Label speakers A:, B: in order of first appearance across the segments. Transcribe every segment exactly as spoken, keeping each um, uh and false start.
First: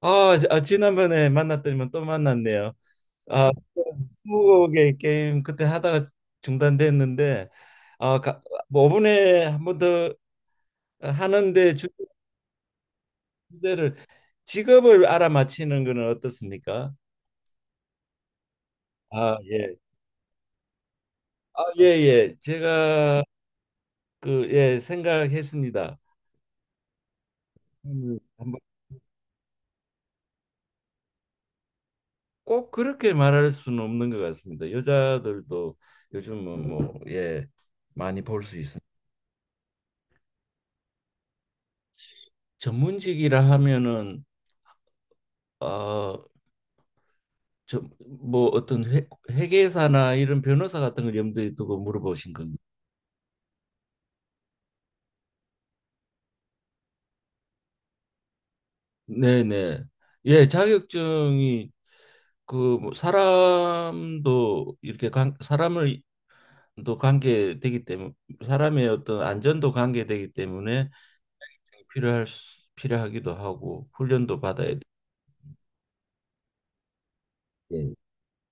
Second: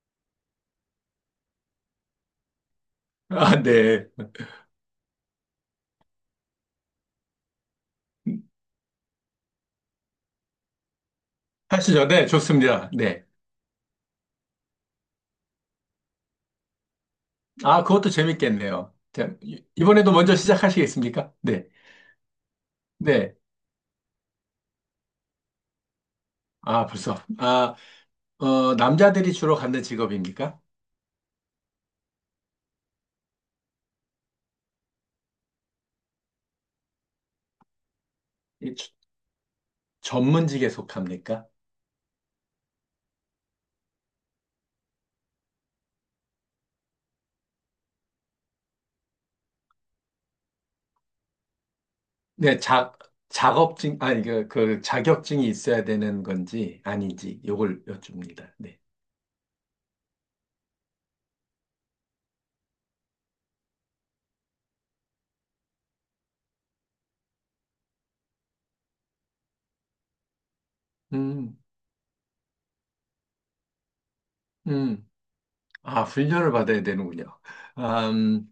A: 아, 아, 지난번에 만났더니만 또 만났네요. 아,
B: 아, 네.
A: 스무고개 게임 그때 하다가 중단됐는데, 아, 가, 뭐 오 분에 한 번 더 하는데 주-
B: 하시죠. 네, 좋습니다. 네.
A: 주제를 직업을 알아맞히는 거는 어떻습니까?
B: 아, 그것도 재밌겠네요.
A: 아,
B: 자, 이-
A: 예.
B: 이번에도 먼저 시작하시겠습니까?
A: 아,
B: 네.
A: 예, 예. 제가
B: 네.
A: 그, 예, 생각했습니다.
B: 아, 벌써. 아,
A: 음, 한번
B: 어, 남자들이 주로 갖는 직업입니까?
A: 꼭 그렇게 말할 수는 없는 것 같습니다. 여자들도 요즘은 뭐, 예, 많이 볼 수
B: 이
A: 있습니다.
B: 주- 전문직에 속합니까?
A: 전문직이라 하면은 아, 저뭐 어떤 회, 회계사나 이런 변호사 같은 걸 염두에 두고 물어보신 건가요?
B: 네, 자, 작업증, 아니, 그, 그 자격증이 있어야 되는 건지 아닌지 요걸 여쭙니다. 네.
A: 네네. 예, 자격증이 그뭐 사람도 이렇게 관, 사람을 또 관계되기 때문에 사람의 어떤 안전도 관계되기 때문에
B: 음,
A: 필요할 수- 필요하기도 하고 훈련도 받아야 돼.
B: 음. 아, 훈련을 받아야 되는군요.
A: 예.
B: 아, 음,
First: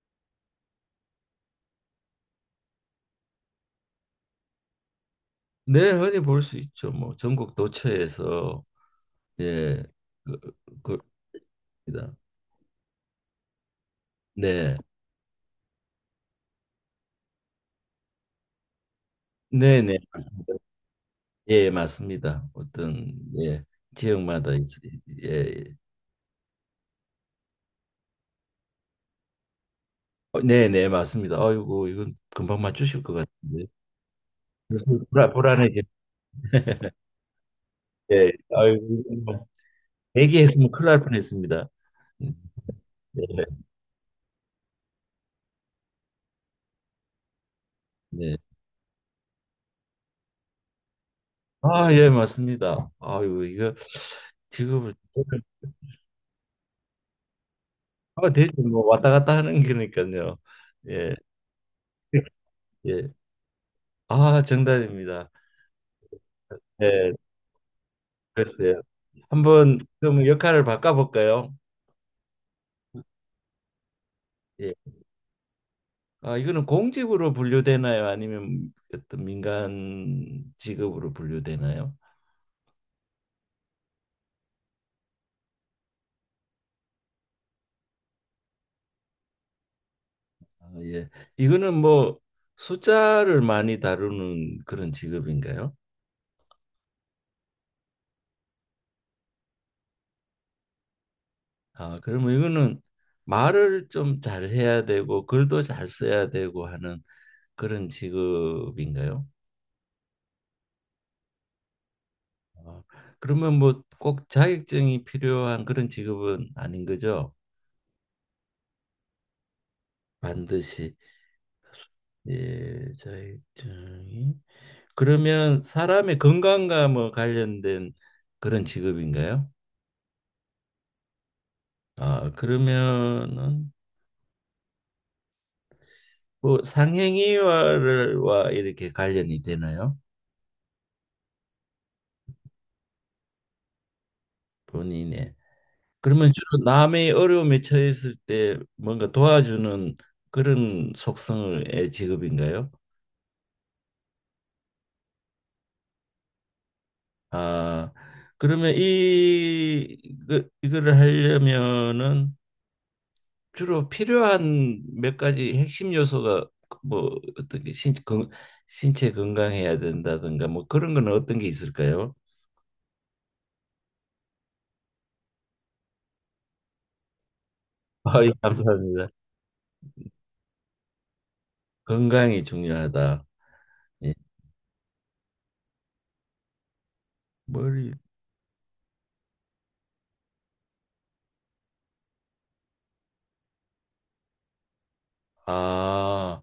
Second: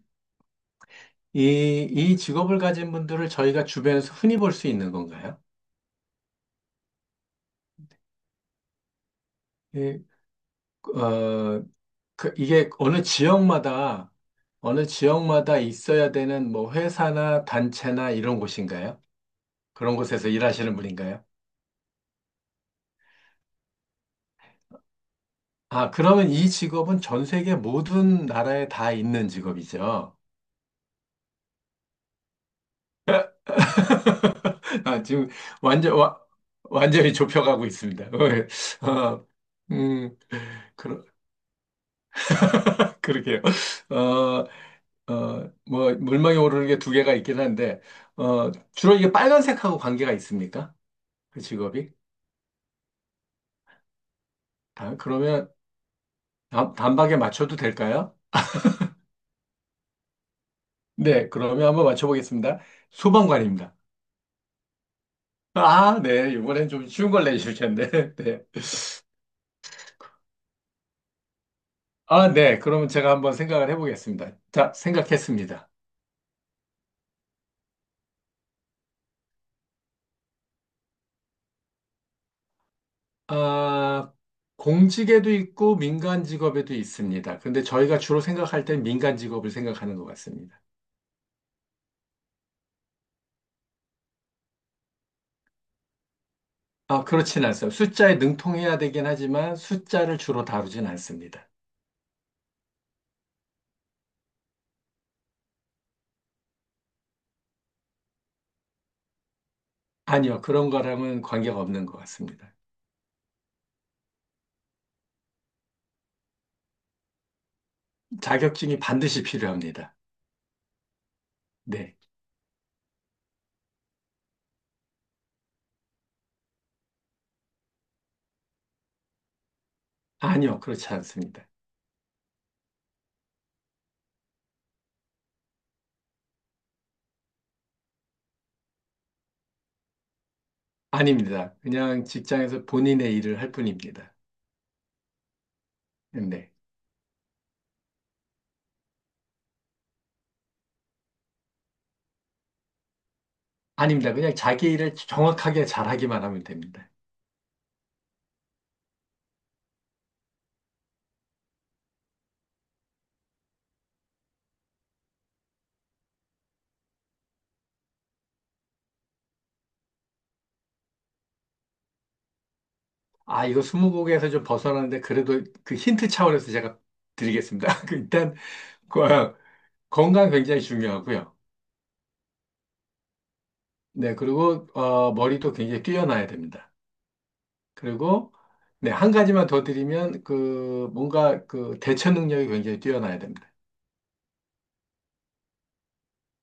B: 이, 이 직업을 가진 분들을 저희가 주변에서 흔히 볼 수 있는 건가요?
A: 네, 흔히 볼 수 있죠. 뭐 전국 도처에서 예,
B: 예,
A: 그,
B: 어,
A: 그렇습니다.
B: 그 이게 어느 지역마다,
A: 네,
B: 어느 지역마다 있어야 되는 뭐 회사나 단체나 이런 곳인가요?
A: 네,
B: 그런
A: 네.
B: 곳에서 일하시는 분인가요?
A: 예, 맞습니다. 어떤 예, 지역마다 있, 예.
B: 아, 그러면 이 직업은 전 세계 모든 나라에 다 있는 직업이죠.
A: 어, 네, 네, 맞습니다. 아이고, 이건 금방 맞추실 것 같은데. 벌써
B: 아, 지금
A: 불안, 불안해지네.
B: 완전, 와, 완전히 좁혀가고 있습니다.
A: 예, 아이고,
B: 어,
A: 이건
B: 음,
A: 얘기했으면 큰일 날
B: 그러,
A: 뻔했습니다.
B: 그러게요.
A: 네,
B: 어, 어, 뭐, 물망에 오르는 게 두 개가 있긴 한데,
A: 네.
B: 어, 주로 이게 빨간색하고 관계가 있습니까? 그 직업이?
A: 아, 예, 맞습니다. 아이고, 이거 지금
B: 다, 그러면 단, 단박에 맞춰도 될까요?
A: 아, 대체 뭐 왔다 갔다 하는 거니까요. 예,
B: 네, 그러면 한번 맞춰보겠습니다.
A: 예.
B: 소방관입니다.
A: 아, 정답입니다.
B: 아, 네, 이번엔 좀 쉬운
A: 예,
B: 걸 내주실 텐데. 네.
A: 글쎄요. 한번 좀 역할을 바꿔볼까요?
B: 아, 네, 그러면 제가 한번 생각을 해보겠습니다.
A: 예.
B: 자, 생각했습니다.
A: 아, 이거는 공직으로 분류되나요? 아니면 어떤 민간 직업으로 분류되나요?
B: 아, 공직에도 있고 민간 직업에도 있습니다. 근데 저희가 주로 생각할 때 민간 직업을 생각하는 것 같습니다.
A: 아, 예. 이거는 뭐 숫자를 많이 다루는 그런 직업인가요?
B: 아, 그렇진 않습니다. 숫자에 능통해야 되긴 하지만 숫자를 주로 다루진 않습니다.
A: 아, 그러면 이거는 말을 좀 잘해야 되고 글도 잘 써야 되고 하는 그런 직업인가요?
B: 아니요, 그런 거랑은 관계가 없는 것 같습니다.
A: 아, 그러면 뭐 꼭 자격증이 필요한 그런 직업은 아닌 거죠?
B: 자격증이 반드시 필요합니다.
A: 반드시
B: 네.
A: 예, 자격증이 그러면 사람의 건강과 뭐 관련된 그런 직업인가요?
B: 아니요, 그렇지 않습니다.
A: 아, 그러면은 뭐 상행위와 이렇게 관련이 되나요?
B: 아닙니다. 그냥 직장에서 본인의 일을 할 뿐입니다.
A: 본인의. 그러면
B: 네.
A: 주로 남의 어려움에 처했을 때 뭔가 도와주는 그런 속성의 직업인가요?
B: 아닙니다. 그냥 자기 일을 정확하게 잘하기만 하면 됩니다.
A: 아, 그러면 이, 그, 이거를 하려면은 주로 필요한 몇 가지 핵심 요소가 뭐 어떤 게 신, 건, 신체 건강해야 된다든가 뭐 그런 건 어떤 게 있을까요?
B: 아, 이거 스무고개에서 좀 벗어나는데 그래도 그 힌트 차원에서 제가 드리겠습니다. 그
A: 아, 예,
B: 일단
A: 감사합니다.
B: 거- 건강 굉장히 중요하고요.
A: 건강이 중요하다. 예.
B: 네, 그리고 어, 머리도 굉장히 뛰어나야 됩니다.
A: 머리.
B: 그리고 네, 한 가지만 더 드리면 그 뭔가 그 대처 능력이 굉장히 뛰어나야 됩니다.
A: 아,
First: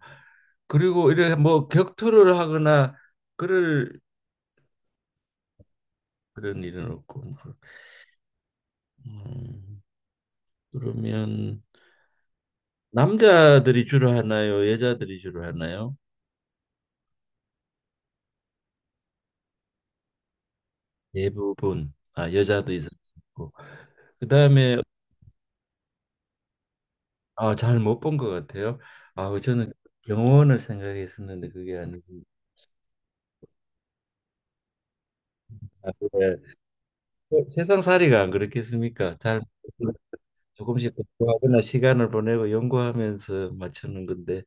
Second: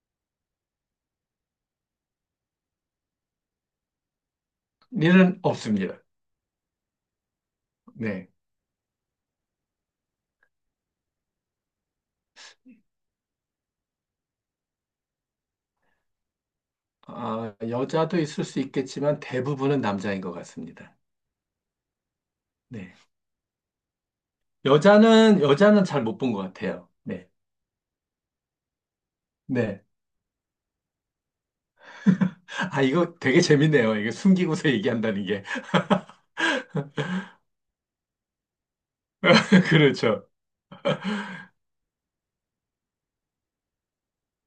A: 그리고 이래 뭐 격투를 하거나 그럴
B: 일은 없습니다.
A: 그런 일은 없고.
B: 네.
A: 음, 그러면 남자들이 주로 하나요? 여자들이 주로 하나요?
B: 아, 여자도 있을 수 있겠지만 대부분은 남자인 것 같습니다.
A: 대부분. 아, 여자도
B: 네.
A: 있었고. 그다음에
B: 여자는, 여자는 잘 못 본 것 같아요. 네.
A: 아, 잘 못 본 것 같아요. 아, 그 저는
B: 네.
A: 영혼을 생각했었는데 그게 아니고
B: 아, 이거 되게 재밌네요. 이게 숨기고서 얘기한다는 게.
A: 아, 그래. 어, 세상 살이가 안 그렇겠습니까? 잘
B: 그렇죠.
A: 조금씩 공부하거나 시간을 보내고 연구하면서 맞추는 건데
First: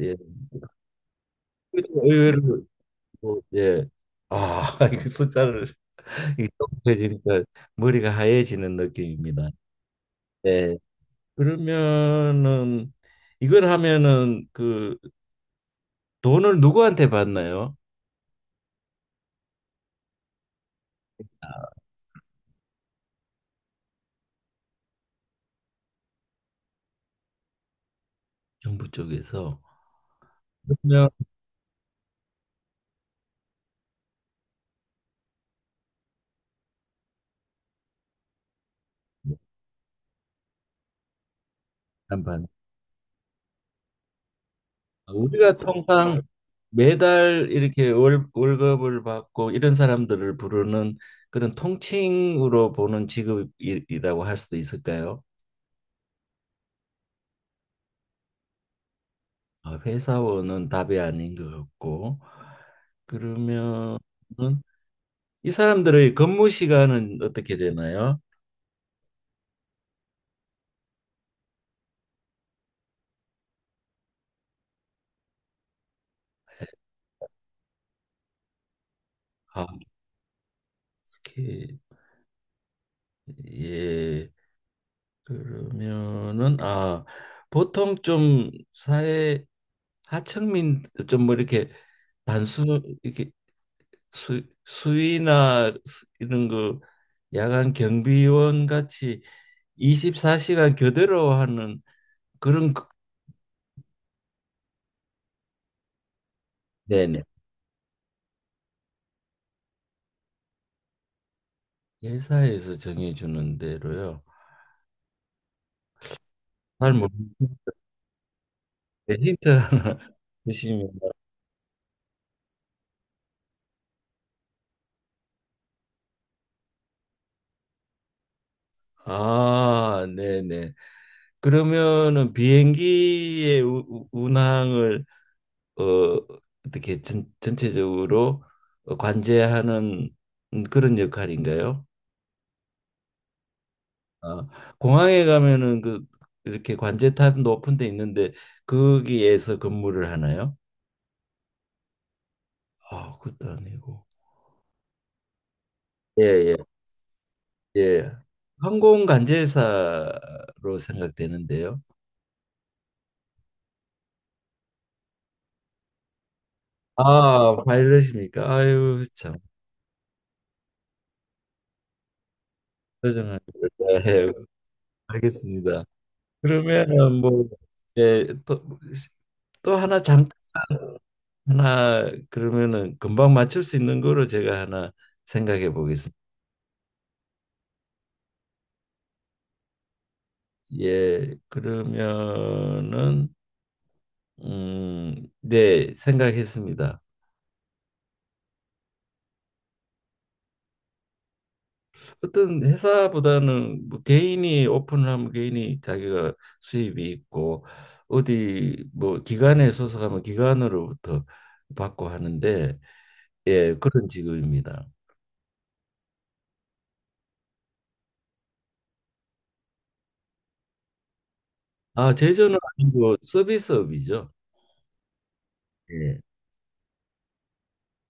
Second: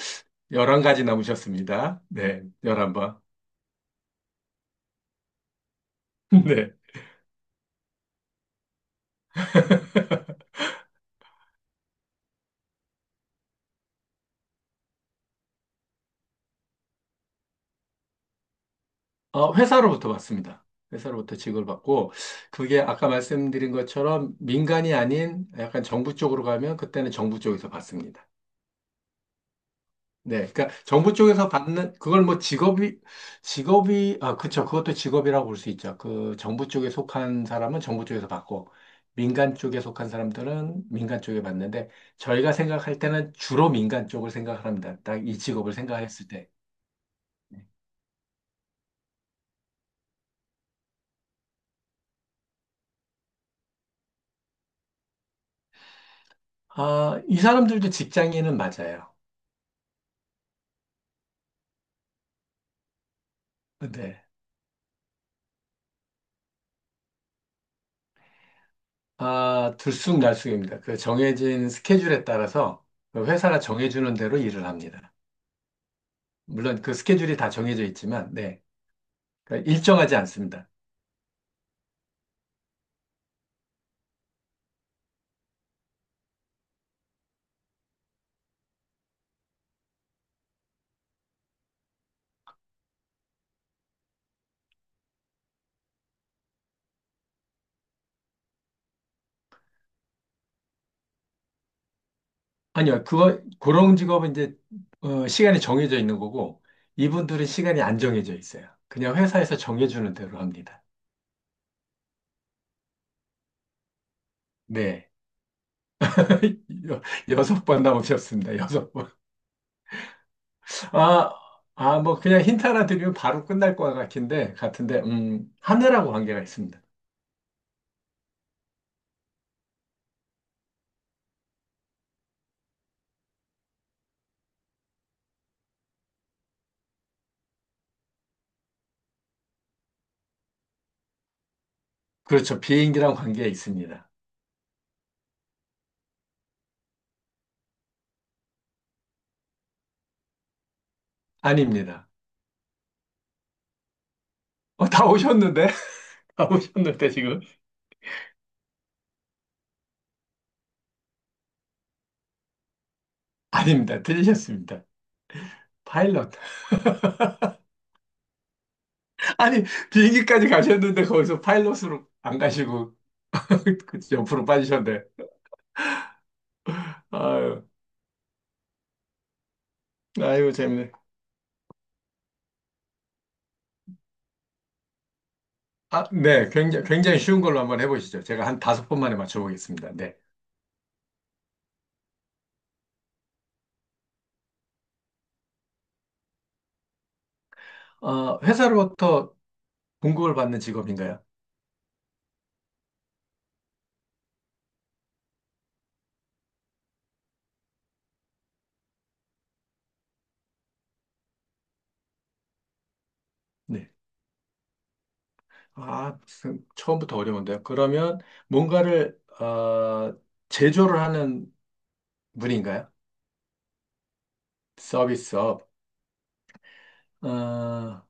A: 예,
B: 열한 가지 남으셨습니다. 네.
A: 의외로
B: 열한 번.
A: 뭐, 예, 아, 이 숫자를
B: 네.
A: 이해지니까 머리가 하얘지는 느낌입니다. 예, 그러면은 이걸 하면은 그 돈을 누구한테 받나요?
B: 어, 회사로부터 받습니다. 회사로부터 직을 받고, 그게 아까 말씀드린 것처럼 민간이 아닌 약간 정부 쪽으로 가면 그때는 정부 쪽에서 받습니다.
A: 정부 쪽에서?
B: 네, 그러니까
A: 그러면
B: 정부 쪽에서 받는 그걸 뭐 직업이 직업이 아 그쵸 그것도 직업이라고 볼 수 있죠. 그 정부 쪽에 속한 사람은 정부 쪽에서 받고 민간 쪽에 속한 사람들은 민간 쪽에 받는데
A: 한반
B: 저희가 생각할 때는 주로 민간 쪽을 생각 합니다. 딱 이
A: 우리가
B: 직업을
A: 통상
B: 생각했을 때.
A: 매달 이렇게 월, 월급을 받고 이런 사람들을 부르는 그런 통칭으로 보는 직업이라고 할 수도 있을까요?
B: 아, 이 사람들도 직장인은 맞아요.
A: 아, 회사원은 답이 아닌 것 같고 그러면은
B: 네,
A: 이 사람들의 근무 시간은 어떻게 되나요?
B: 아, 들쑥날쑥입니다. 그 정해진 스케줄에 따라서 그 회사가 정해주는 대로 일을 합니다. 물론 그 스케줄이 다 정해져 있지만 네.
A: 아,
B: 그러니까 일정하지 않습니다.
A: 이렇게 예 그러면은 아 보통 좀 사회 하층민 좀 뭐 이렇게 단순 이렇게 수, 수위나 수- 이런 그 야간 경비원 같이 이십사 시간 교대로 하는 그런 그-
B: 아니요, 그거, 그런 직업은 이제, 어, 시간이 정해져 있는 거고,
A: 네네.
B: 이분들은 시간이 안 정해져 있어요. 그냥 회사에서 정해주는 대로 합니다.
A: 회사에서 정해주는 대로요.
B: 네.
A: 잘
B: 여, 여섯
A: 모르겠는데
B: 번 나오셨습니다. 여섯 번.
A: 힌트 하나 주시면
B: 아, 아, 뭐, 그냥 힌트 하나 드리면 바로 끝날 것 같은데, 같은데, 음, 하늘하고 관계가 있습니다.
A: 아, 네네. 그러면은 비행기의 우- 우- 운항을 어, 어떻게 전, 전체적으로 관제하는 그런 역할인가요?
B: 그렇죠. 비행기랑 관계가 있습니다.
A: 아, 공항에 가면은 그 이렇게 관제탑 높은 데 있는데 거기에서 근무를 하나요?
B: 아닙니다.
A: 아, 그것도 아니고.
B: 어, 다 오셨는데?
A: 예,
B: 다
A: 예,
B: 오셨는데, 지금?
A: 예. 항공 관제사로 생각되는데요.
B: 아닙니다. 들리셨습니다. 파일럿.
A: 아, 파일럿입니까? 아유, 참.
B: 아니, 비행기까지 가셨는데 거기서 파일럿으로 안 가시고
A: 표정을.
B: 그
A: 네,
B: 옆으로 빠지셨네.
A: 알겠습니다. 그러면은 뭐,
B: 아유,
A: 예, 또, 또 하나 장,
B: 아유, 재밌네.
A: 하나, 그러면은 금방 맞출 수 있는 거로 제가 하나 생각해
B: 아,
A: 보겠습니다.
B: 네. 굉장히, 굉장히 쉬운 걸로 한번 해보시죠. 제가 한 다섯 번 만에 맞춰보겠습니다. 네.
A: 예, 그러면은 음, 네, 생각했습니다.
B: 어, 회사로부터 봉급을 받는 직업인가요?
A: 어떤 회사보다는 뭐 개인이 오픈을 하면 개인이 자기가 수입이 있고 어디 뭐 기관에 소속하면 기관으로부터 받고 하는데 예,
B: 네.
A: 그런 직업입니다.
B: 아, 무슨, 처음부터 어려운데요. 그러면 뭔가를, 어, 제조를 하는
A: 아, 제조는
B: 분인가요?
A: 아니고 서비스업이죠.
B: 서비스업.
A: 예.
B: 어,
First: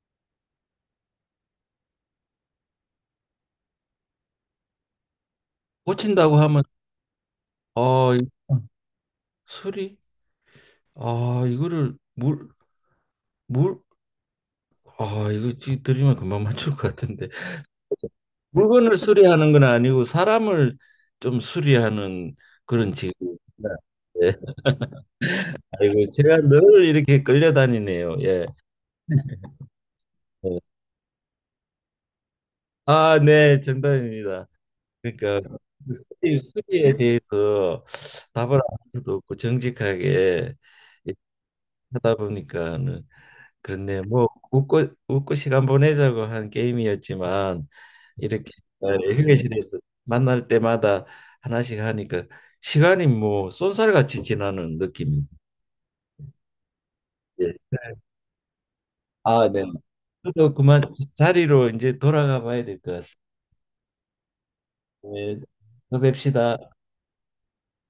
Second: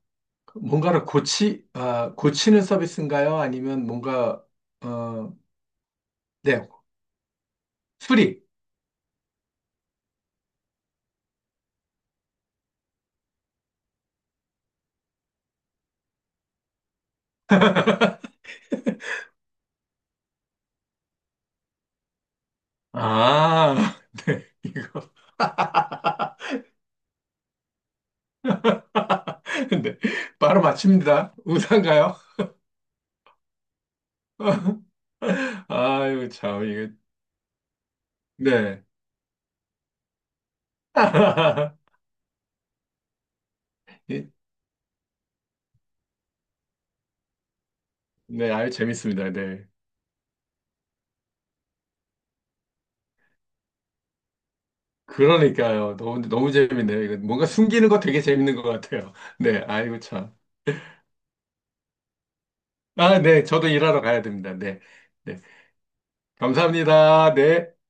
B: 뭔가를 고치, 아, 고치는 서비스인가요? 아니면 뭔가, 어,
A: 고친다고 하면
B: 네,
A: 아, 이-
B: 수리.
A: 수리? 아, 이거를 물 물 아, 이거 지- 드리면 금방 맞출 것 같은데. 물건을 수리하는 건 아니고 사람을 좀 수리하는 그런 직업입니다.
B: 아,
A: 예.
B: 네, 이거.
A: 아이고, 제가 늘 이렇게 끌려다니네요. 예.
B: 네,
A: 예.
B: 바로 맞춥니다. 우산가요?
A: 아, 네, 정답입니다. 그러니까 그
B: 아유,
A: 수리,
B: 참, 이거,
A: 수리에 대해서 답을 안
B: 네.
A: 수도 없고 정직하게 예, 하다 보니까는 그런데 뭐
B: 이-
A: 웃고 웃고 시간 보내자고 한 게임이었지만 이렇게
B: 네, 아유,
A: 어,
B: 재밌습니다. 네.
A: 휴게실에서 만날 때마다 하나씩 하니까 시간이 뭐 쏜살같이 지나는 느낌이.
B: 그러니까요. 너무, 너무 재밌네요. 이거 뭔가
A: 예.
B: 숨기는 거 되게 재밌는 것 같아요.
A: 아,
B: 네,
A: 네.
B: 아이고, 참.
A: 저도 그만 자리로 이제 돌아가 봐야 될 것
B: 아,
A: 같습니다.
B: 네, 저도 일하러 가야 됩니다. 네.
A: 네,
B: 네.
A: 또 뵙시다.
B: 감사합니다. 네.